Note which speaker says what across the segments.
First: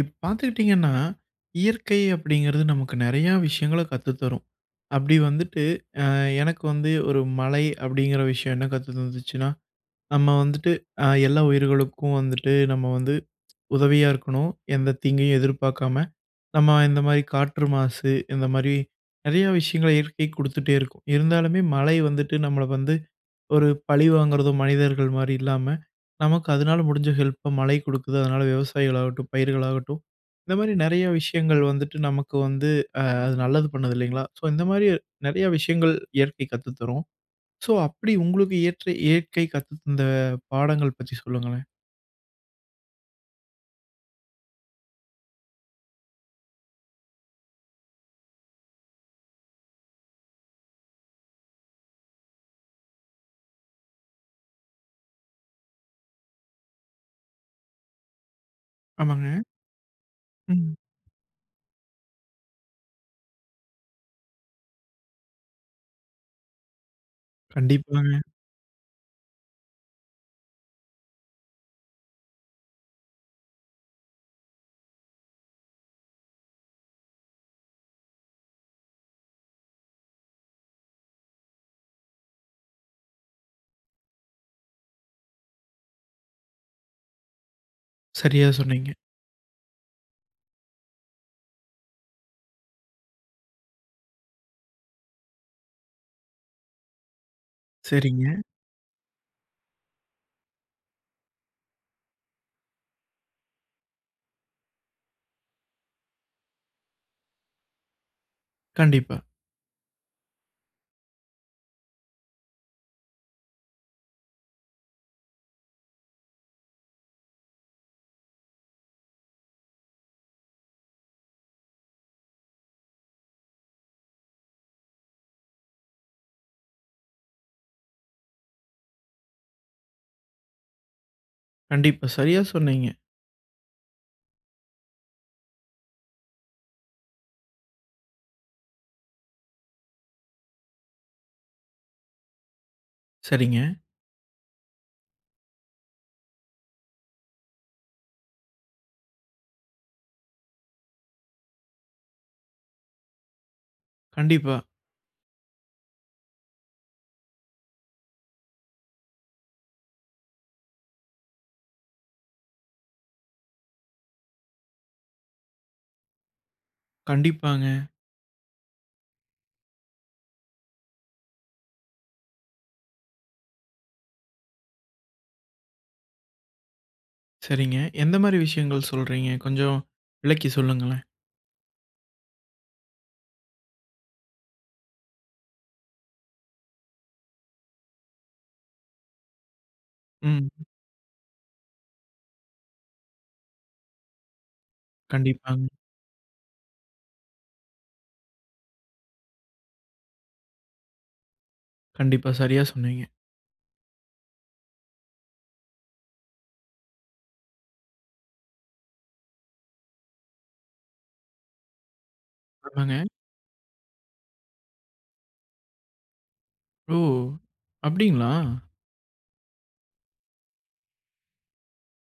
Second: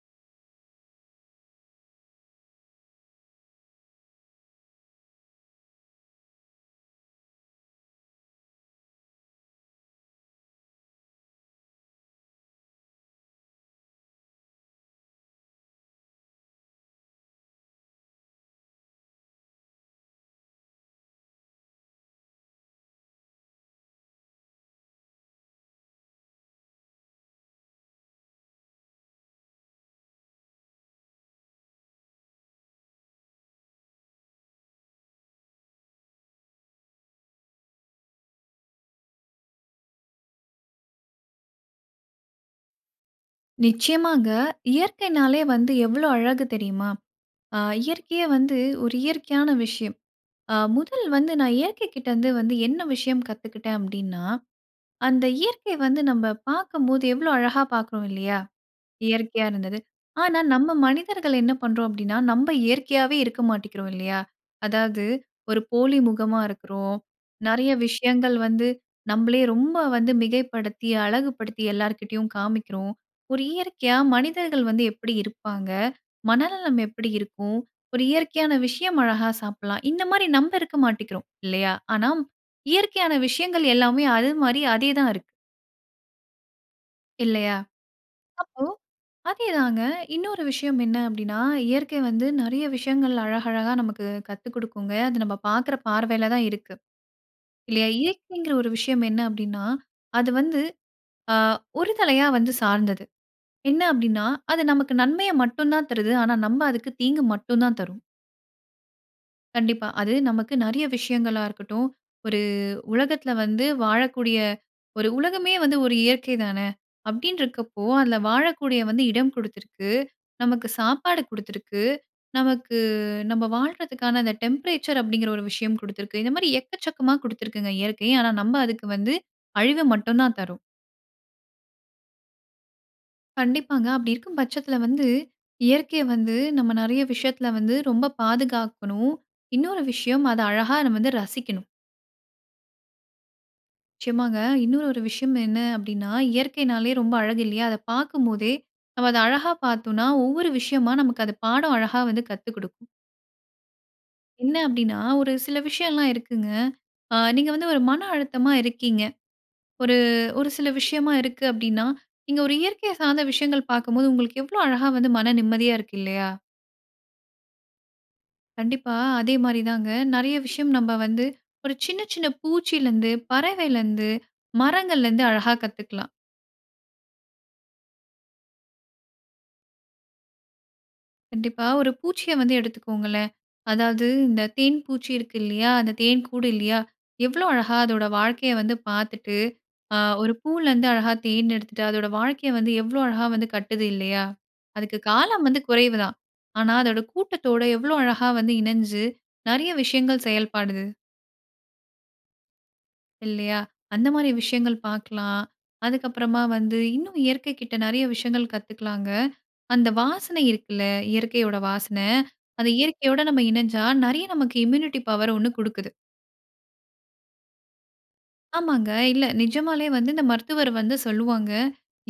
Speaker 1: இப்ப பார்துக்கிட்டீங்கன்னா, இயற்கை அப்டிங்குறது நமக்கு நெறையா விஷயங்கள கத்து தரும். அப்படி வந்துட்டு, அ எனக்கு வந்து ஒரு மழை அப்டிங்கிற விஷயம் என்ன கத்து தந்துச்சுன்னா, நம்ம வந்துட்டு அ எல்லா உயிர்களுக்கும் வந்துட்டு, நம்ம வந்து உதவியா இருக்கணும். எந்த தீங்கயும் எதிர்பார்க்காம நம்ம இந்த மாரி காற்று மாசு, இந்த மாரி நிறைய விஷயங்கள இயற்கைக் குடுத்துட்டே இருக்கும். இருந்தாலுமே மழை வந்துட்டு நம்மள வந்து, ஒரு பழிவாங்குறதோ மனிதர்கள் மாரி இல்லாம, நமக்கு அதனால முடிஞ்ச ஹெல்ப்ப மழை குடுக்குது. அதனால விவசாயிகள் ஆகட்டும், பயிர்களாகட்டும், இந்த மாரி நெறைய விஷயங்கள் வந்துட்டு, நமக்கு வந்து அ அது நல்லது பண்ணுது இல்லிங்களா? ஸோ, இந்த மாரி நெறையா விஷயங்கள் இயற்கை கத்து தரும். சோ அப்டி உங்களுக்கு ஏற்ற இயற்கை கத்துத்தந்த பாடங்கள் பற்றி சொல்லுங்களேன்.
Speaker 2: நிச்சயமாங்க. இயற்கைனாலே வந்து எவ்ளோ அழகு தெரியுமா? ஆ இயற்கையே வந்து ஒரு இயற்கையான விஷயம். ஆ முதல் வந்து நான் இயற்கை கிட்ட இருந்து வந்து, என்ன விஷயம் கத்துக்கிட்டேன் அப்படின்னா, அந்த இயற்கை வந்து நம்ப பார்க்கம்போது எவ்ளோ அழகா பார்க்குறோம் இல்லையா?
Speaker 1: ஆமாங்க.
Speaker 2: இயற்கையா இருந்தது. ஆனா நம்ம
Speaker 1: ம்.
Speaker 2: மனிதர்கள் என்ன பண்றோம் அப்டிண்ணா நம்ப இயற்கையாவே இருக்க மாட்டிக்கிறோம் இல்லையா, அதாவது ஒரு போலி முகமா இருக்கிறோம். நெறைய
Speaker 1: கண்டிப்பாங்க.
Speaker 2: விஷயங்கள் வந்து நம்பளே ரொம்ப வந்து மிகைப்படுத்தி, அழகு படுத்தி, எல்லார்கிட்டயும் காமிக்கிறோம். ஒரு இயற்கையா மனிதர்கள் வந்து எப்படி இருப்பாங்க, மனநலம் எப்படி இருக்கும், ஒரு இயற்கையான விஷயம் அழகா சாப்பிடலாம். இந்த மாரி நம்ப இருக்க மாட்டிக்கிறோம். இல்லையா, ஆனா இயற்கையான விஷயங்கள் எல்லாமே அது மாரி அதே தான் இருக்கு. இல்லையா?
Speaker 1: சரியா
Speaker 2: அப்போ
Speaker 1: சொன்னீங்க.
Speaker 2: அதே தாங்க. இன்னொரு விஷயம் என்ன அப்படின்னா, இயற்கை வந்து நெறைய விஷயங்கள் அழகழகா நமக்கு கத்து குடுக்குங்க. அது நம்ப பாக்குற பார்வைல தான் இருக்கு. இல்லையா?
Speaker 1: சரிங்க.
Speaker 2: இயற்கைங்கிற ஒரு விஷயம் என்ன அப்டின்னா, அது வந்து ஆ ஒரு தலையா வந்து சார்ந்தது. என்ன அப்படின்னா, அது நமக்கு நன்மைய மட்டும் தான் தருது. ஆனா நம்ப அதுக்கு தீங்கு மட்டும் தான் தர்றோம்.
Speaker 1: கண்டிப்பா.
Speaker 2: கண்டிப்பா. அது நமக்கு நெறையா விஷயங்களாருக்கட்டும். ஒரு உலகத்தில வந்து, வாழக்கூடிய ஒரு உலகமே வந்து ஒரு இயற்கை தான! அப்டின்ருக்கப்போ அதில வாழக்கூடிய வந்து இடம் குடுத்திருக்கு, நமக்கு சாப்பாடு குடுத்திருக்கு, நமக்கு நம்ப வாழ்றதுக்கான அந்த டெம்பரேச்சர் அப்டிங்கிற ஒரு விஷயம் குடுத்திருக்கு. இந்த மாரி எக்கச்சக்கமா குடுத்துருக்குங்க இயற்கை. ஆனா நம்ப அதுக்கு வந்து அழிவ மட்டும் தான் தர்றோம்.
Speaker 1: கண்டிப்பா. சரியா சொன்னீங்க.
Speaker 2: கண்டிப்பாங்க. அப்டி இருக்கும் பட்சத்தில வந்து, இயற்கைய வந்து நம்ம நிறைய விஷயத்தில வந்து ரொம்ப பாதுகாக்கணும். இன்னொரு விஷயம் அத அழகா நம்ம வந்து ரசிக்கணும்.
Speaker 1: சரிங்க.
Speaker 2: நிச்சயமாங்க. இன்னொரு ஒரு விஷயம் என்ன அப்படின்னா, இயற்கைன்னாலே ரொம்ப அழகு இல்லையா? அதை பாக்கும் போதே, நம்ம அத அழகா பார்த்தோன்னா, ஒவ்வொரு விஷயமா நமக்கு அது பாடம் அழகா வந்து கத்து குடுக்கும்.
Speaker 1: கண்டிப்பா.
Speaker 2: என்ன அப்படின்னா, ஒரு சில விஷ்யலாம் இருக்குங்க. ஆ நீங்க வந்து ஒரு மன அழுத்தமா இருக்கீங்க. ஒரு, ஒரு சில விஷயமா இருக்கு அப்படின்னா, நீங்க ஒரு இயற்கைய சார்ந்த விஷயங்கள் பாக்கும்போது, உங்களுக்கு எவ்ளோ அழகா வந்து மன நிம்மதியா இருக்கு இல்லையா!
Speaker 1: கண்டிப்பாங்க.
Speaker 2: கண்டிப்பா, அதே மாரி தாங்க நெறைய விஷயம் நம்ப வந்து ஒரு சின்ன, சின்ன பூச்சியிலருந்து, பறவயிலருந்து, மரங்கள்லருந்து அழகா கத்துக்கலாம்.
Speaker 1: சரிங்க, எந்த மாரி விஷயங்கள் சொல்றீங்க? கொஞ்சம் விளக்கி சொல்லுங்களேன்?
Speaker 2: கண்டிப்பா, ஒரு பூச்சிய வந்து எடுத்துக்கோங்களேன். அதாவது இந்த தேன் பூச்சி இருக்கு இல்லையா? அந்த தேன் கூடு இல்லையா? எவ்வளோ அழகா அதோட வாழ்க்கைய வந்து பாத்துட்டு, அ ஒரு
Speaker 1: ம். ம்.
Speaker 2: பூலருந்து அழகா தேன் எடுத்துட்டு, அதோட வாழ்க்கைய வந்து எவ்வளோ அழகா வந்து கட்டுது இல்லையா? அதுக்கு காலம் வந்து
Speaker 1: கண்டிப்பாங்க.
Speaker 2: குறைவு தான். ஆனா அதோட கூட்டத்தோட எவ்ளோ அழகா வந்து இணஞ்சு நறைய விஷயங்கள் செயல்படுது.
Speaker 1: கண்டிப்பா, சரியா சொன்னீங்க.
Speaker 2: இல்லையா? அந்த மாதிரி விஷயங்கள் பாக்கலாம். அதுக்கப்புறமா வந்து இன்னும் இயற்கை கிட்ட நெறைய விஷயங்கள் கத்துக்கலாங்க. அந்த வாசனை இருக்குல்ல, இயற்கையோட வாசன அந்த
Speaker 1: ஆமாங்க.
Speaker 2: இயற்கையோட நம்ம இணஞ்சா நறைய நமக்கு இம்யூனிட்டி பவர் ஒண்ணு குடுக்குது.
Speaker 1: ஓ! அப்படிங்களா?
Speaker 2: ஆமாங்க. இல்ல நிஜமாலே வந்து இந்த மருத்துவர் வந்து சொல்லுவாங்க.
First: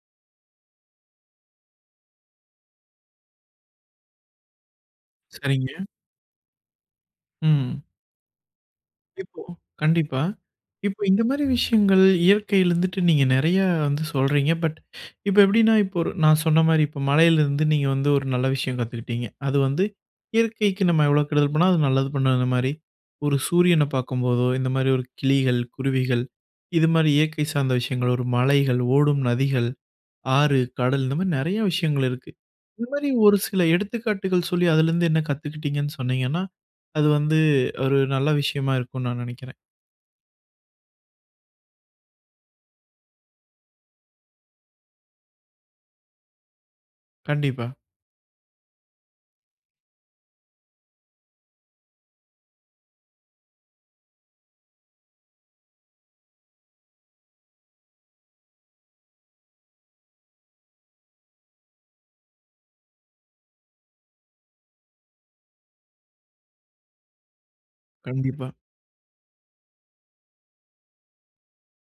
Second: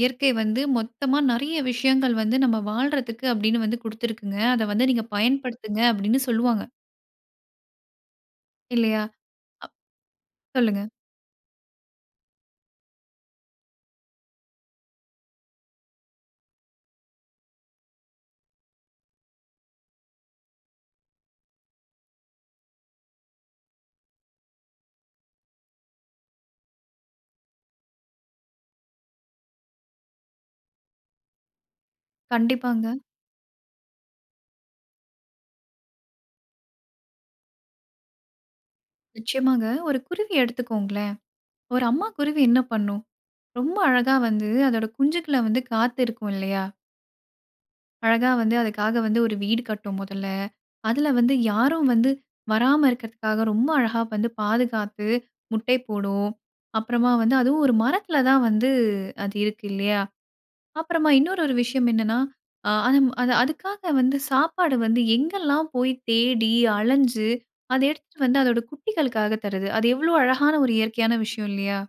Speaker 2: "இயற்கை வந்து மொத்தமா நெறைய விஷயங்கள் வந்து நம்ப வாழ்றதுக்கு அப்படின்னு வந்து குடுத்திருக்குங்க. அத வந்து நீங்க
Speaker 1: சரிங்க.
Speaker 2: பயன்படுத்துங்க" அப்படின்னு சொல்லுவாங்க.
Speaker 1: ம்.
Speaker 2: இல்லையா?
Speaker 1: இப்போ கண்டிப்பா.
Speaker 2: அப் சொல்லுங்க.
Speaker 1: இப்போ இந்த மாரி விஷயங்கள் இயற்கையில இருந்துட்டு நீங்க நெறைய வந்து சொல்றீங்க. பட் இப்ப எப்படின்னா இப்ப ஒரு நான் சொன்ன மாரி, இப்ப மழையிலிருந்து நீங்க வந்து ஒரு நல்ல விஷயம் கத்துக்கிட்டீங்க. அது வந்து இயற்கைக்கு நம்ம எவ்வளோ கெடுதல் பண்ணாலும் அது நல்லது பண்ணும் அந்த மாரி. ஒரு சூரியன பார்க்கும்போதோ இந்த மாரி ஒரு கிளிகள், குருவிகள் இது மாரி இயற்கை சார்ந்த விஷயங்களோ, ஒரு மலைகள், ஓடும் நதிகள், ஆறு, கடல் இந்த மாரி நெறைய விஷயங்கள் இருக்கு. இந்த
Speaker 2: கண்டிப்பாங்க.
Speaker 1: மாரி ஒரு சில எடுத்துக்காட்டுகள் சொல்லி அதிலிருந்து என்ன கத்துக்கிட்டீங்கன்னு சொன்னீங்கன்னா, அது வந்து ஒரு நல்ல விஷயமா இருக்கும்ன்னு நான் நெனைக்கிறேன்.
Speaker 2: நிச்சயமாங்க. ஒரு குருவி எடுத்துக்கோங்களேன். ஒரு அம்மா குருவி என்ன பண்ணும், ரொம்ப அழகா வந்து அதோட குஞ்சுக்கள வந்து காத்து இருக்கும் இல்லையா?
Speaker 1: கண்டிப்பா.
Speaker 2: அழகா வந்து அதுக்காக வந்து ஒரு வீடு கட்டும் முதல்ல. அதுல வந்து யாரும் வந்து வராம இருக்கிறதுக்காக ரொம்ப அழகா வந்து பாதுகாத்து, முட்டைப் போடும். அப்பறமா வந்து அதுவும் ஒரு மரத்தில தான் வந்து அது இருக்கு இல்லையா? அப்பறமா இன்னொரு ஒரு விஷயம் என்னன்னா, அ அதுவும் அது அதுக்காக வந்து சாப்பாடு வந்து எங்கெல்லாம் போய் தேடி அலைஞ்சு அத எடுத்துட்டு வந்து
Speaker 1: கண்டிப்பா.
Speaker 2: அதோட குட்டிகளுக்காக தருது. அது எவ்வளோ அழகான ஒரு இயற்கையான விஷயம் இல்லையா?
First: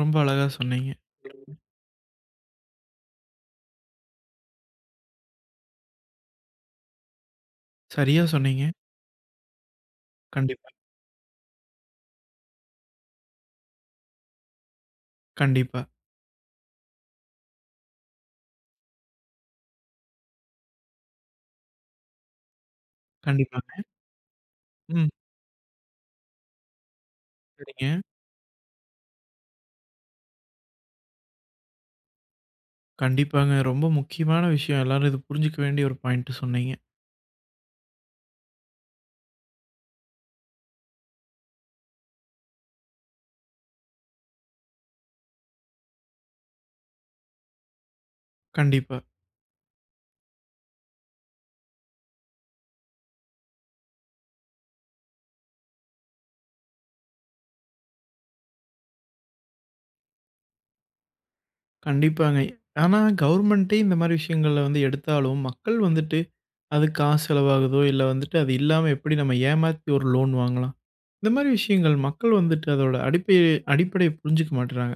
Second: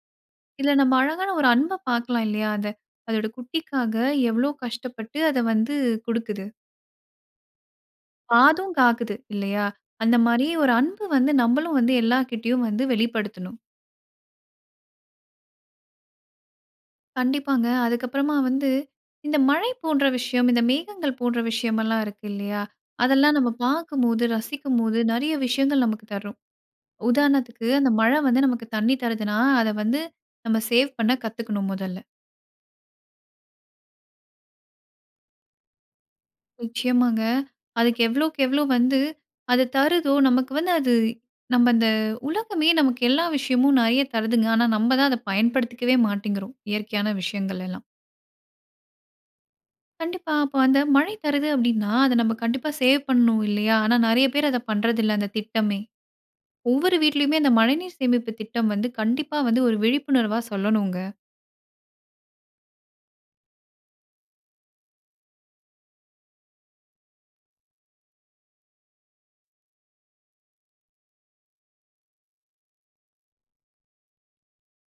Speaker 1: ரொம்ப அழகா
Speaker 2: இதுல
Speaker 1: சொன்னீங்க.
Speaker 2: நம்ம அழகான ஒரு அன்ப பாக்கலாம். இல்லையா? அதை அதோட குட்டிக்காக எவ்ளோ கஷ்டப்பட்டு அதை வந்து குடுக்குது.
Speaker 1: சரியா சொன்னீங்க.
Speaker 2: பாதும்காக்குது, இல்லையா? அந்த மாரி
Speaker 1: கண்டிப்பா.
Speaker 2: ஒரு அன்பு வந்து, நம்மளும் வந்து, எல்லார்கிட்டையும் வந்து வெளிப்படுத்தணும்.
Speaker 1: கண்டிப்பா.
Speaker 2: கண்டிப்பாங்க. அதுக்கப்புறமா வந்து, இந்த மழை போன்ற விஷயம், இந்த மேகங்கள் போன்ற விஷயமெல்லாம் இருக்கு. இல்லையா? அதெல்லாம் நம்ம
Speaker 1: கண்டிப்பாங்க.
Speaker 2: பார்க்கும்போது, ரசிக்கும்போது,
Speaker 1: ம்.
Speaker 2: நெறைய விஷயங்கள் நமக்கு தரும். உதாரணத்துக்கு, அந்த
Speaker 1: சரிங்க.
Speaker 2: மழை வந்து நமக்கு தண்ணீ தருதுனா, அதை வந்து நம்ம சேவ் பண்ண கத்துக்கணும் முதல்ல.
Speaker 1: கண்டிப்பாங்க. ரொம்ப முக்கியமான விஷயம். எல்லாரும் இதை புரிஞ்சுக்க வேண்டிய ஒரு பாயிண்டு சொன்னீங்க.
Speaker 2: நிச்சயமாங்க. அதுக்கு எவ்வளோக்கு, எவ்ளோ வந்து அது தருதுதோ, நமக்கு வந்து அது நம்ப அந்த உலகமே நமக்கு எல்லா விஷயமும் நெறைய தருதுங்க. ஆனா நம்ம தான் அத பயன்படுத்திக்கவே மாட்டேங்கிறோம். இயற்கையான விஷயங்களெல்லாம்.
Speaker 1: கண்டிப்பா.
Speaker 2: கண்டிப்பா! அப்ப அந்த மழை தருது அப்படீன்னா அதை நம்ம கண்டிப்பா சேவ் பண்ணனும். இல்லையா? ஆனா நெறைய பேர் அத பண்றதில்லை, அந்த திட்டமே. ஒவ்வொரு வீட்லயுமே அந்த மழைநீர் சேமிப்பு திட்டம் வந்து, கண்டிப்பா வந்து ஒரு விழிப்புணர்வா சொல்லணும்ங்க.
Speaker 1: கண்டிப்பாங்க. ஆனா கவர்மெண்ட்டே இந்த மாரி விஷயங்கள்ல வந்து எடுத்தாலும், மக்கள் வந்துட்டு, "அது காசு செலவாகுதோ, இல்ல வந்துட்டு அது இல்லாம எப்படி நம்ம ஏமாத்தி ஒரு லோன் வாங்கலாம்? இந்த மாரி விஷயங்கள் மக்கள் வந்துட்டு அதோட அடிப்படைய- அடிப்படைய புரிஞ்சுக்க மாட்டுறாங்க.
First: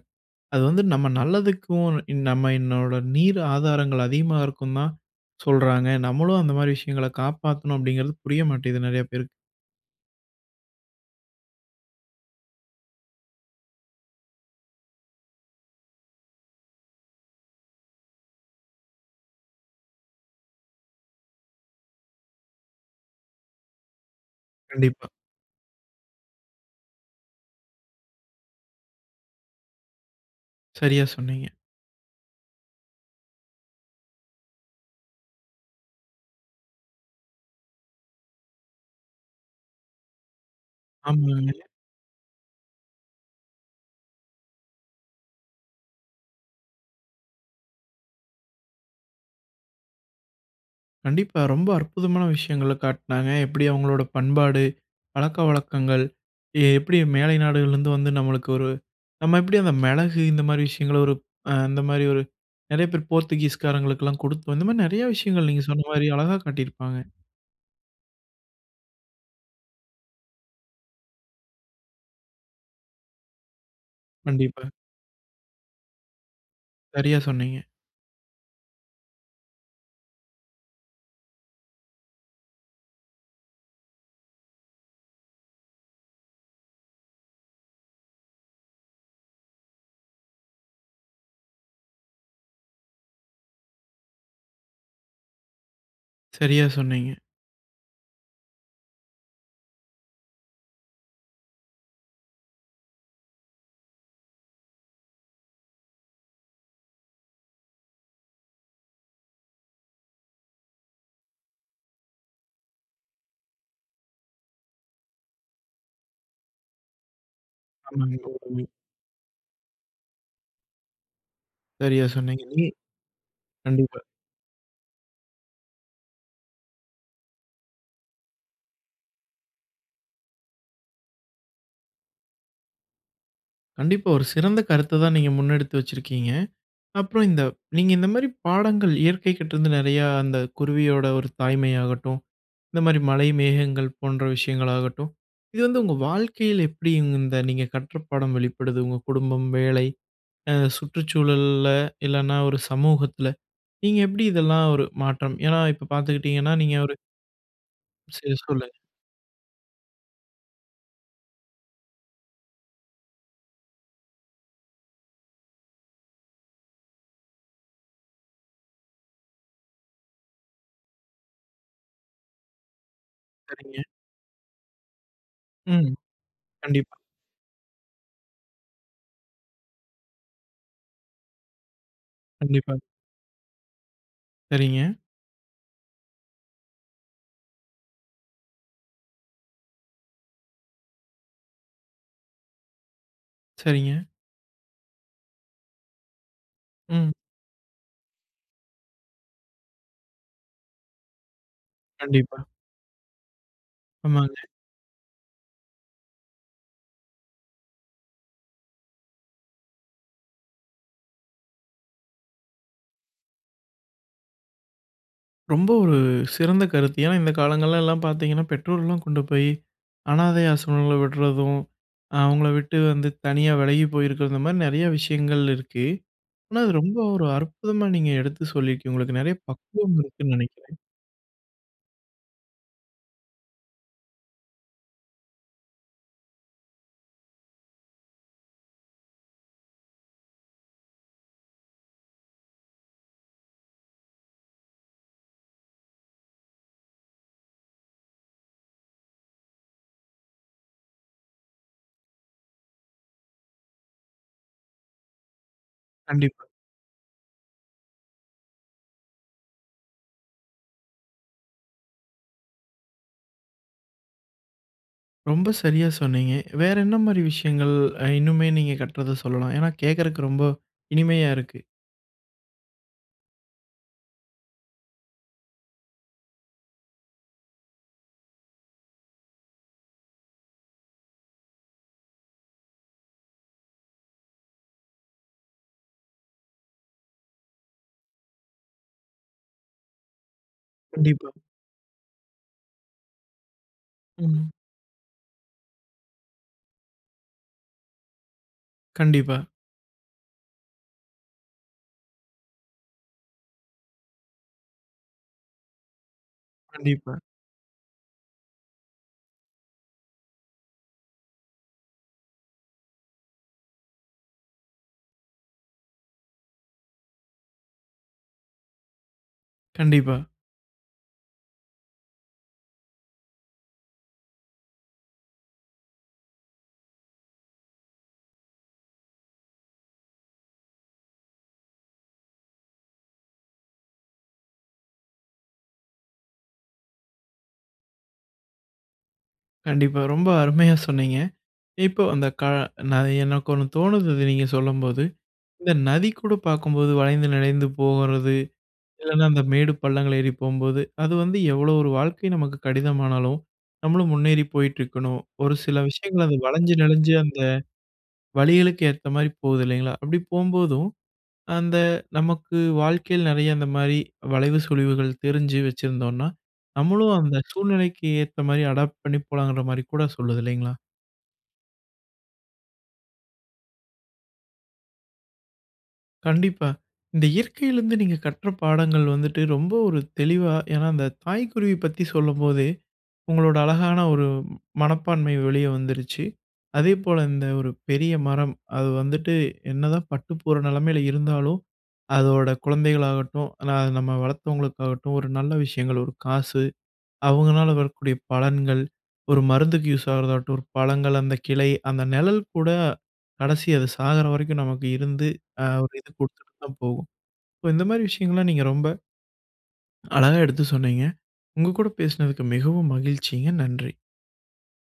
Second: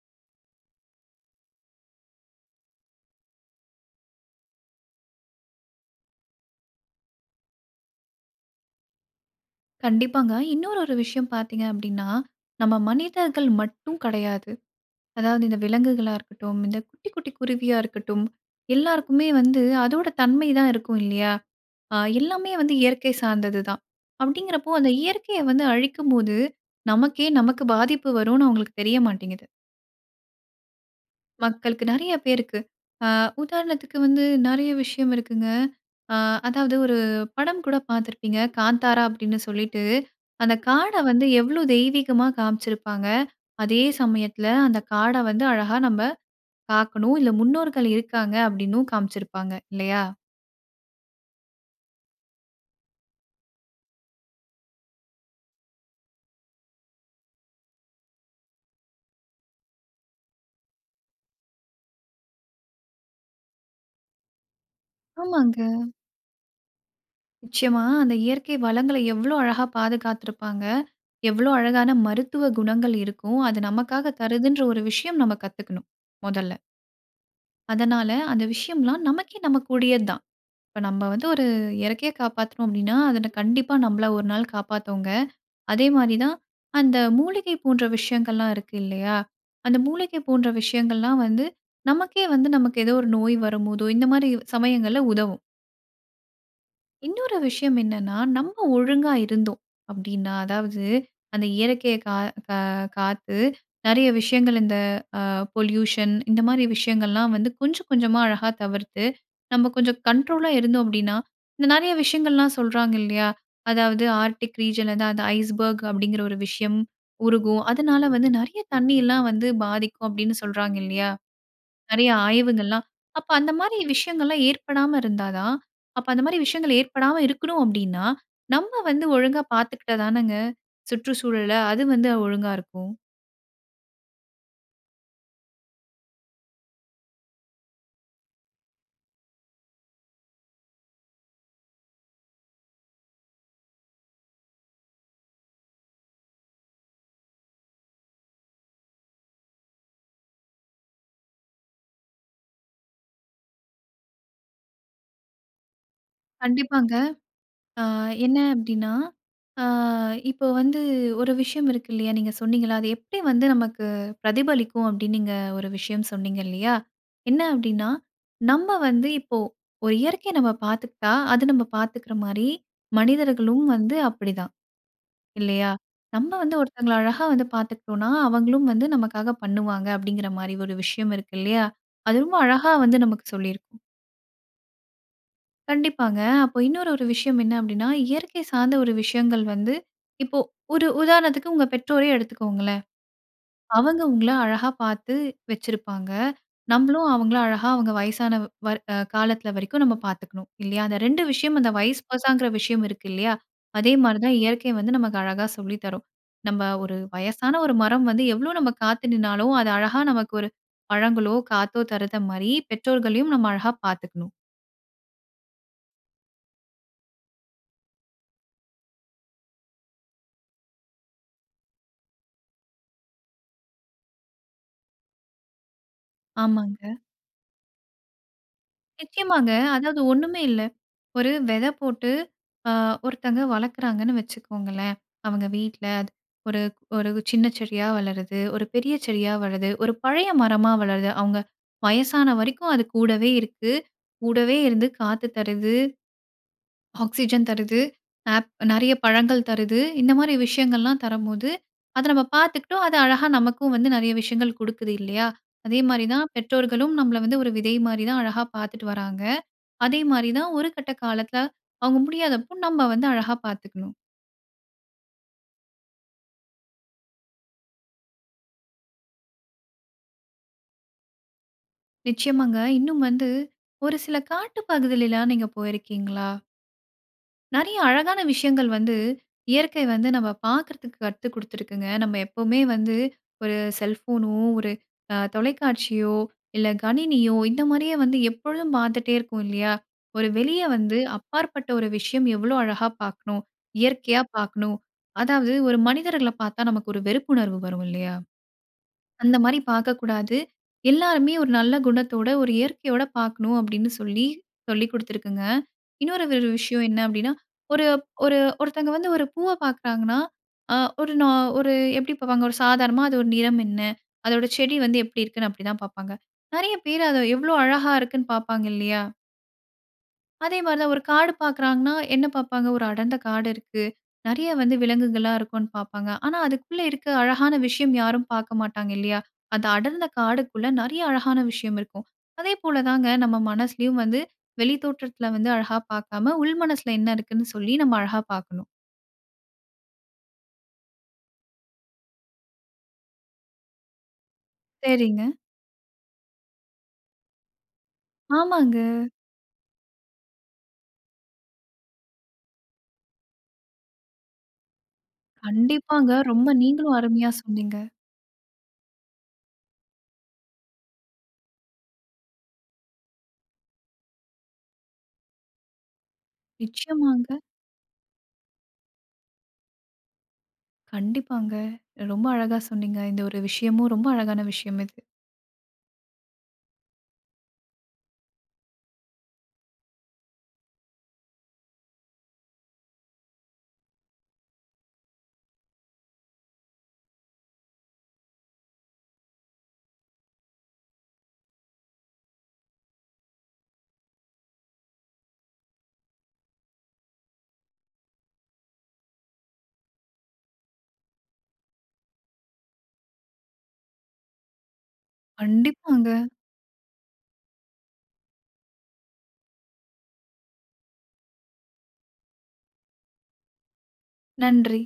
Speaker 1: அது வந்து நம்ம நல்லதுக்கும் இன்ன நம்ம என்னோட நீர் ஆதாரங்கள் அதிகமா இருக்கும்னு தான் சொல்றாங்க. நம்மளும் அந்த மாரி விஷயங்கள காப்பாத்தணும் அப்படிங்கிறது புரிய மாட்டேங்குதும் நிறைய பேருக்கு.
Speaker 2: கண்டிப்பாங்க. இன்னொரு ஒரு விஷயம் பார்த்தீங்க அப்படின்னா, நம்ம மனிதர்கள் மட்டும் கிடையாது. அதாவது இந்த விலங்குகளா இருக்கட்டும், இந்த குட்டி, குட்டி குருவியா இருக்கட்டும். எல்லாருக்குமே வந்து அதோட தன்மை தான் இருக்கும் இல்லையா? ஆ எல்லாமே வந்து இயற்கை சார்ந்தது தான். அப்படிங்கறப்போ அந்த
Speaker 1: கண்டிப்பா.
Speaker 2: இயற்கையை வந்து அழிக்கும் போது நமக்கே, நமக்கு பாதிப்பு வரும்ன்னு அவங்களுக்கு தெரிய மாட்டேங்குது.
Speaker 1: சரியா சொன்னீங்க.
Speaker 2: மக்களுக்கு நெறைய பேருக்கு. அ உதாரணத்துக்கு வந்து நெறைய விஷயம் இருக்குங்க. அ அதாவது ஒரு படம் கூட பார்த்துருப்பீங்க "காந்தாரா" அப்படின்னு சொல்லிட்டு. அந்த காட வந்து
Speaker 1: ஆமாங்க.
Speaker 2: எவ்வளோ தெய்வீகமா காமிச்சிருப்பாங்க. அதே சமயத்தில அந்த காட வந்து அழகா நம்ப பார்க்கணும். இதுல முன்னோர்கள் இருக்காங்க அப்படின்னும் காமிச்சிருப்பாங்க இல்லையா?
Speaker 1: கண்டிப்பா. ரொம்ப அற்புதமான விஷயங்கள காட்னாங்க. எப்படி அவங்களோட பண்பாடு, பழக்கவழக்கங்கள் எ எப்படி மேலை நாடுகள்லருந்து வந்து நம்மளுக்கு ஒரு நம்ம எப்படி அந்த மிளகு இந்த மாரி விஷயங்களை ஒரு அ அந்த மாதிரி ஒரு நெறைய பேர் போர்த்துகீஸ் காரங்களுக்கெல்லாம் கொடுத்தோம். இந்த மாரி நெறைய விஷயங்கள்
Speaker 2: ஆமாங்க.
Speaker 1: நீங்க சொன்ன மாரி அழகா காட்டியிருப்பாங்க.
Speaker 2: நிச்சயமா. அந்த இயற்கை வளங்கள எவ்வளோ அழகா பாதுகாத்திருப்பாங்க. எவ்வளோ அழகான மருத்துவ குணங்கள் இருக்கும். அது நமக்காக தருதுன்ற
Speaker 1: கண்டிப்பா.
Speaker 2: ஒரு விஷயம் நம்ம கத்துக்கணும். மொதல்ல.
Speaker 1: சரியா சொன்னீங்க.
Speaker 2: அதனால, அந்த விஷயம்லாம் நமக்கே நமக்குடையது தான். இப்ப நம்ம வந்து ஒரு இயற்க்கையை காப்பாத்துனோம் அப்படின்னா, அது கண்டிப்பா நம்பள ஒரு நாள் காப்பாத்துங்க. அதே மாரி தான் அந்த மூலிகை போன்ற விஷயங்கள்லாம் இருக்கு இல்லையா? அந்த மூலிகை போன்ற விஷயங்கள்லாம் வந்து நமக்கே வந்து நமக்கு ஏதோ ஒரு நோய் வரும்போதோ இந்த மாரி சமயங்கள்ல உதவும்.
Speaker 1: சரியா சொன்னீங்க.
Speaker 2: இன்னொரு விஷயம் என்னன்னா, நம்ப ஒழுங்கா இருந்தோம் அப்படின்னா அதாவது அந்த இயற்கையை க கா காத்து நெறைய விஷயங்கள் இந்த அ பொல்யூஷன் இந்த மாரி விஷயங்கள்லாம் வந்து கொஞ்சம் கொஞ்சமா அழகா தவிர்த்து நம்ம கொஞ்சம் கண்ட்ரோலா இருந்தோம் அப்படின்ன, இந்த நெறைய விஷயங்கள்லாம் சொல்றாங்க இல்லையா? அதாவது ஆர்க்டிக் ரீஜியனில அந்த அந்த ஐஸ்பர்க் அப்படிங்கிற ஒரு விஷயம் உருகும். அதனால
Speaker 1: ஆமாங்க.
Speaker 2: வந்து நெறைய
Speaker 1: [unintelligible]
Speaker 2: தண்ணியெல்லாம் வந்து பாதிக்கும் அப்படின்னு சொல்றாங்க இல்லையா?
Speaker 1: சரியா
Speaker 2: நெறைய
Speaker 1: சொன்னீங்க. ம்.
Speaker 2: ஆய்வுகள்ல்லாம். அப்ப அந்த மாரி
Speaker 1: கண்டிப்பா.
Speaker 2: விஷயங்கள்ல்லாம் ஏற்படாம இருந்தா தான் அப்ப அந்த மாரி விஷயங்கள் ஏற்படாம இருக்கணும் அப்படின்னா நம்ப வந்து ஒழுங்கா பார்த்துக்கிட்டா தானங்க? சுற்று சூழல. அது வந்து ஒழுங்கா இருக்கும்.
Speaker 1: கண்டிப்பா. ஒரு சிறந்த கருத்த தான் நீங்க முன்னெடுத்து வச்சிருக்கீங்க. அப்புறம் இந்த நீங்க இந்த மாரி பாடங்கள் இயற்கைகிட்ட இருந்து நெறையா அந்த குருவியோட ஒரு தாய்மையாகட்டும், இந்த மாரி மழை மேகங்கள் போன்ற விஷயங்களாகட்டும், இது வந்து உங்க வாழ்க்கையில எப்படி இவுங்க இந்த நீங்க கற்ற பாடம் வெளிப்படுது? உங்க குடும்பம், வேலை அ சுற்றுச்சூழல்ல இல்லனா ஒரு சமூகத்தில, நீங்க எப்படி இதெல்லாம் ஒரு மாற்றம் ஏன்னா இப்ப பார்த்துக்கிட்டீங்கன்னா நீங்க
Speaker 2: கண்டிப்பாங்க.
Speaker 1: ஒரு
Speaker 2: அ
Speaker 1: சரி.
Speaker 2: என்ன
Speaker 1: சொல்லுங்க.
Speaker 2: அப்படின்னா, அ இப்போ வந்து ஒரு விஷயம் இருக்கு இல்லையா? நீங்க சொன்னீங்கள்ள. அது எப்படி வந்து நமக்கு பிரதிபலிக்கும்? அப்படி நீங்க ஒரு விஷயம் சொன்னீங்க இல்லையா? என்ன அப்டின்னா, நம்ம வந்து இப்போ ஒரு இயற்கைய நம்ம பார்த்துக்கிட்டா, அது நம்ப பார்த்துக்கிற மாரி மனிதர்களும்
Speaker 1: சரிங்க.
Speaker 2: வந்து அப்படிதான், இல்லையா?
Speaker 1: ம்.
Speaker 2: நம்ப வந்து ஒருத்தவங்கள
Speaker 1: கண்டிப்பா.
Speaker 2: அழகா வந்து பார்த்துக்டோம்ன்னா, அவங்களும் வந்து நமக்காக பண்ணுவாங்க. அப்டிங்கிற மாரி ஒரு விஷயம் இருக்கு இல்லையா? அது ரொம்ப அழகா
Speaker 1: கண்டிப்பா.
Speaker 2: வந்து நமக்கு சொல்லி இருக்கும்.
Speaker 1: சரிங்க.
Speaker 2: கண்டிப்பாங்க. அப்போ இன்னொரு ஒரு விஷயம் என்ன அப்டின்னா, இயற்கை சார்ந்த ஒரு விஷயங்கள் வந்து, இப்போ ஒரு உதாரணத்துக்கு உங்க பெற்றோரையே எடுத்துக்கோங்களேன்.
Speaker 1: சரிங்க.
Speaker 2: அவங்க உங்கள அழகா பாத்து வெச்சிருப்பாங்க. நம்மளும்
Speaker 1: ம்.
Speaker 2: அவங்கள அழகா அவங்க வயசான வர் அ காலத்தில வரைக்கும் நம்ம பார்த்துக்ணும், இல்லையா? அந்த 2 விஷயம் அந்த வயஸ்
Speaker 1: கண்டிப்பா.
Speaker 2: வெர்ஷங்கிற விஷயம் இருக்கு இல்லையா? அதே மாரி தான்
Speaker 1: ஆமாங்க.
Speaker 2: இயற்கை வந்து நமக்கு அழகா சொல்லி தரும். நம்ப ஒரு வயசான ஒரு மரம் வந்து எவ்ளோ நம்ம காத்து நின்னாலும், அது அழகா நமக்கு ஒரு பழங்களோ, காத்தோ தருகிற மாரி, பெற்றோர்களையும் நம்ம அழகா பார்த்துக்கணும்.
Speaker 1: ரொம்ப ஒரு சிறந்த கருத்து. ஏன்னா இந்த காலங்கள்லலாம் பார்த்தீங்கன்னா, பெற்றோர்லாம் கொண்டு போயி அனாதை ஆசிரமங்கள்ல விடுறதும். அ அவங்கள விட்டு வந்து தனியா விலகி போயிருக்கிறது. இந்த மாரி நெறைய விஷயங்கள் இருக்கு. ஆனா அது
Speaker 2: ஆமாங்க.
Speaker 1: ரொம்ப ஒரு அற்புதமா நீங்க எடுத்து சொல்லியிருக்கீங்க. உங்களுக்கு நெறைய
Speaker 2: நிச்சயமாங்க.
Speaker 1: பக்குவம்
Speaker 2: அதாவது
Speaker 1: இருக்குன்னு
Speaker 2: ஒண்ணுமே இல்ல.
Speaker 1: நெனைக்கிறேன்.
Speaker 2: ஒரு வெத போட்டு அ ஒருத்தவங்க வளர்க்குறாங்கன்னு வச்சுக்கோங்களேன். அவங்க வீட்ல. அது ஒரு ஒரு சின்ன செடியா வளருது, ஒரு பெரிய செடியா வளருது ஒரு பழைய மரமா வளருது. அவங்க வயசான வரைக்கும் அது கூடவே இருக்கு. கூடவே இருந்து காத்து தருது, ஆக்ஸிஜன் தருது, ஆப் நெறைய பழங்கள் தருது, இந்த மாரி விஷயங்கள்லாம் தரம்போது அதை நம்ம பார்த்துக்கிட்டோம். அது அழகா நமக்கும் வந்து நெறைய விஷயங்கள் கொடுக்குது இல்லையா! அதே மாரி தான்
Speaker 1: கண்டிப்பா.
Speaker 2: பெற்றோர்களும் நம்மள வந்து ஒரு விதை மாரி தான் அழகா பார்த்துட்டு வராங்க. அதே மாரி தான் ஒரு கட்ட காலத்தில அவங்க முடியாதப்போ நம்ம வந்து அழகா பார்த்துக்கணும்.
Speaker 1: ரொம்ப சரியா சொன்னீங்க. வேற என்ன மாரி விஷயங்கள் அ இன்னுமே நீங்க கட்டுறத சொல்லலாம். ஏன்னா கேக்கறக்கு ரொம்போ இனிமையா இருக்கு.
Speaker 2: நிச்சயமாகங்க. இன்னும் வந்து ஒரு சில காட்டு பகுதில எல்லா நீங்க போயிருக்கீங்களா? நெறைய அழகான விஷயங்கள் வந்து, இயற்கை வந்து நம்ம பாக்குறதுக்கு கத்து கொடுத்து இருக்குங்க. நம்ம எப்பவுமே வந்து, ஒரு செல்போனோ, ஒரு அ தொலைக்காட்சியோ இல்ல கணினியோ இந்த மாரியே வந்து எப்பொழுதும் பார்த்துட்டே இருக்கோம் இல்லையா? ஒரு வெளிய வந்து
Speaker 1: கண்டிப்பா.
Speaker 2: அப்பாற்பட்ட ஒரு விஷயம் எவ்வளோ அழகா பார்க்கணும். இயற்கையா
Speaker 1: ம்.
Speaker 2: பார்க்கணும். அதாவது ஒரு மனிதர்கள பார்த்தா, நமக்கு ஒரு வெறுப்புணர்வு வரும் இல்லையா?
Speaker 1: கண்டிப்பா.
Speaker 2: அந்த மாரி பார்க்கக்கூடாது. எல்லாருமே ஒரு நல்ல குணத்தோட, ஒரு இயற்கையோட பார்க்கணும் அப்படீன்னு சொல்லி சொல்லி குடுத்துருக்குங்க. இன்னொரு ஒரு விஷயம் என்ன
Speaker 1: கண்டிப்பா.
Speaker 2: அப்படீன்னா, ஒரு ஒரு ஒருத்தவங்க வந்து ஒரு பூவ பார்க்குறாங்கன்னா அ ஒரு நா ஒரு எப்டி பார்ப்பாங்க? ஒரு சாதாரணமா அதோட நிறம் என்ன? அதோட செடி வந்து எப்படி இருக்குன்னு, அப்டிதான் பார்ப்பாங்க. நெறைய பேரு அத எவ்வளோ அழகாக இருக்குன்னு பார்ப்பாங்க இல்லியா?
Speaker 1: கண்டிப்பா.
Speaker 2: அதே மாதிரி தான். ஒரு காடு பார்க்குறாங்கன்னா, என்ன பார்ப்பாங்க? ஒரு அடர்ந்த காடு இருக்கு. நெறைய வந்து, விலங்குகள்லாம் இருக்குன்னு பார்ப்பாங்க. ஆனா அதுக்குள்ள இருக்க அழகான விஷயம், யாரும் பார்க்க மாட்டாங்க. இல்லியா? அந்த அடர்ந்த காடுக்குள்ள நிறைய அழகான விஷயம் இருக்கும். அதே போல தாங்க, நம்ம மனசுலயும் வந்து, வெளித்தோற்றத்துல வந்து அழகா பார்க்காம, உள் மனசுல என்ன இருக்குன்னு சொல்லி, நம்ம அழகா பார்க்கணும்.
Speaker 1: கண்டிப்பா. ரொம்ப அருமையா சொன்னீங்க. இப்போ அந்த க ந எனக்கு ஒண்ணு தோணுது, அத நீங்க சொல்லும்போது.
Speaker 2: சரிங்க.
Speaker 1: இந்த நதி கூட பார்க்கும்போது வளைந்து நெலிந்து போகுறது.
Speaker 2: ஆமாங்க.
Speaker 1: இல்லைனா அந்த மேடு பள்ளங்கள் ஏறி போம்போது, அது வந்து எவ்வளோ ஒரு வாழ்க்கை நமக்கு கடினமானாலும், நம்மளும் முன்னேறி போயிட்டிருக்கணும். ஒரு சில
Speaker 2: கண்டிப்பாங்க.
Speaker 1: விஷயங்கள் அது
Speaker 2: ரொம்ப
Speaker 1: வளைஞ்சு
Speaker 2: நீங்களும்
Speaker 1: நெளிஞ்சு,
Speaker 2: அருமையா
Speaker 1: அந்த
Speaker 2: சொன்னீங்க.
Speaker 1: வழிகளுக்கு ஏத்த மாரி போகுது இல்லைங்களா? அப்படி போகும்போதும், அந்த நமக்கு வாழ்க்கையில நிறைய அந்த மாரி வளைவு, சுழிவுகள் தெரிஞ்சு வச்சிருந்தோம்னா, நம்மளும்
Speaker 2: நிச்சயமாங்க.
Speaker 1: அந்த சூழ்நிலைக்கு ஏத்த மாரி அடாப்ட் பண்ணி போலாங்கிற மாரி கூட சொல்லுது இல்லைங்களா?
Speaker 2: கண்டிப்பாங்க. ரொம்ப அழகா சொன்னீங்க. இந்த ஒரு விஷயமும், ரொம்ப அழகான விஷயம் இது.
Speaker 1: கண்டிப்பா. இந்த இயற்கையிலந்து நீங்க கற்ற பாடங்கள் வந்துட்டு, ரொம்ப ஒரு தெளிவா ஏன்னா அந்த தாய் குருவி பத்தி சொல்லும்போதே, உங்களோட அழகான ஒரு மனப்பான்மை வெளியே வந்துருச்சு. அதே போல இந்த ஒரு பெரிய மரம், அது வந்துட்டு என்ன தான் பட்டுப்போற நிலைமையில இருந்தாலும், அதோட குழந்தைகளாகட்டும், ஆனா, நம்ம வளர்த்தவங்களுக்காகட்டும், ஒரு நல்ல விஷயங்கள், ஒரு காசு அவங்களால வரக்கூடிய பலன்கள், ஒரு மருந்துக்கு யூஸ் ஆகறதாகட்டும், பழங்கள், அந்த கிளை, அந்த நிழல் கூட கடைசி அது சாகுற வரைக்கும் நமக்கு இருந்து அ ஒரு
Speaker 2: கண்டிப்பாங்க.
Speaker 1: இது குடுத்துட்டு தான் போகும். ஸோ இந்த மாதிரி விஷயங்கள்லாம் நீங்க ரொம்ப அழகா எடுத்து சொன்னீங்க. உங்க கூட பேசினதுக்கு மிகவும் மகிழ்ச்சிங்க. நன்றி!
Speaker 2: நன்றி.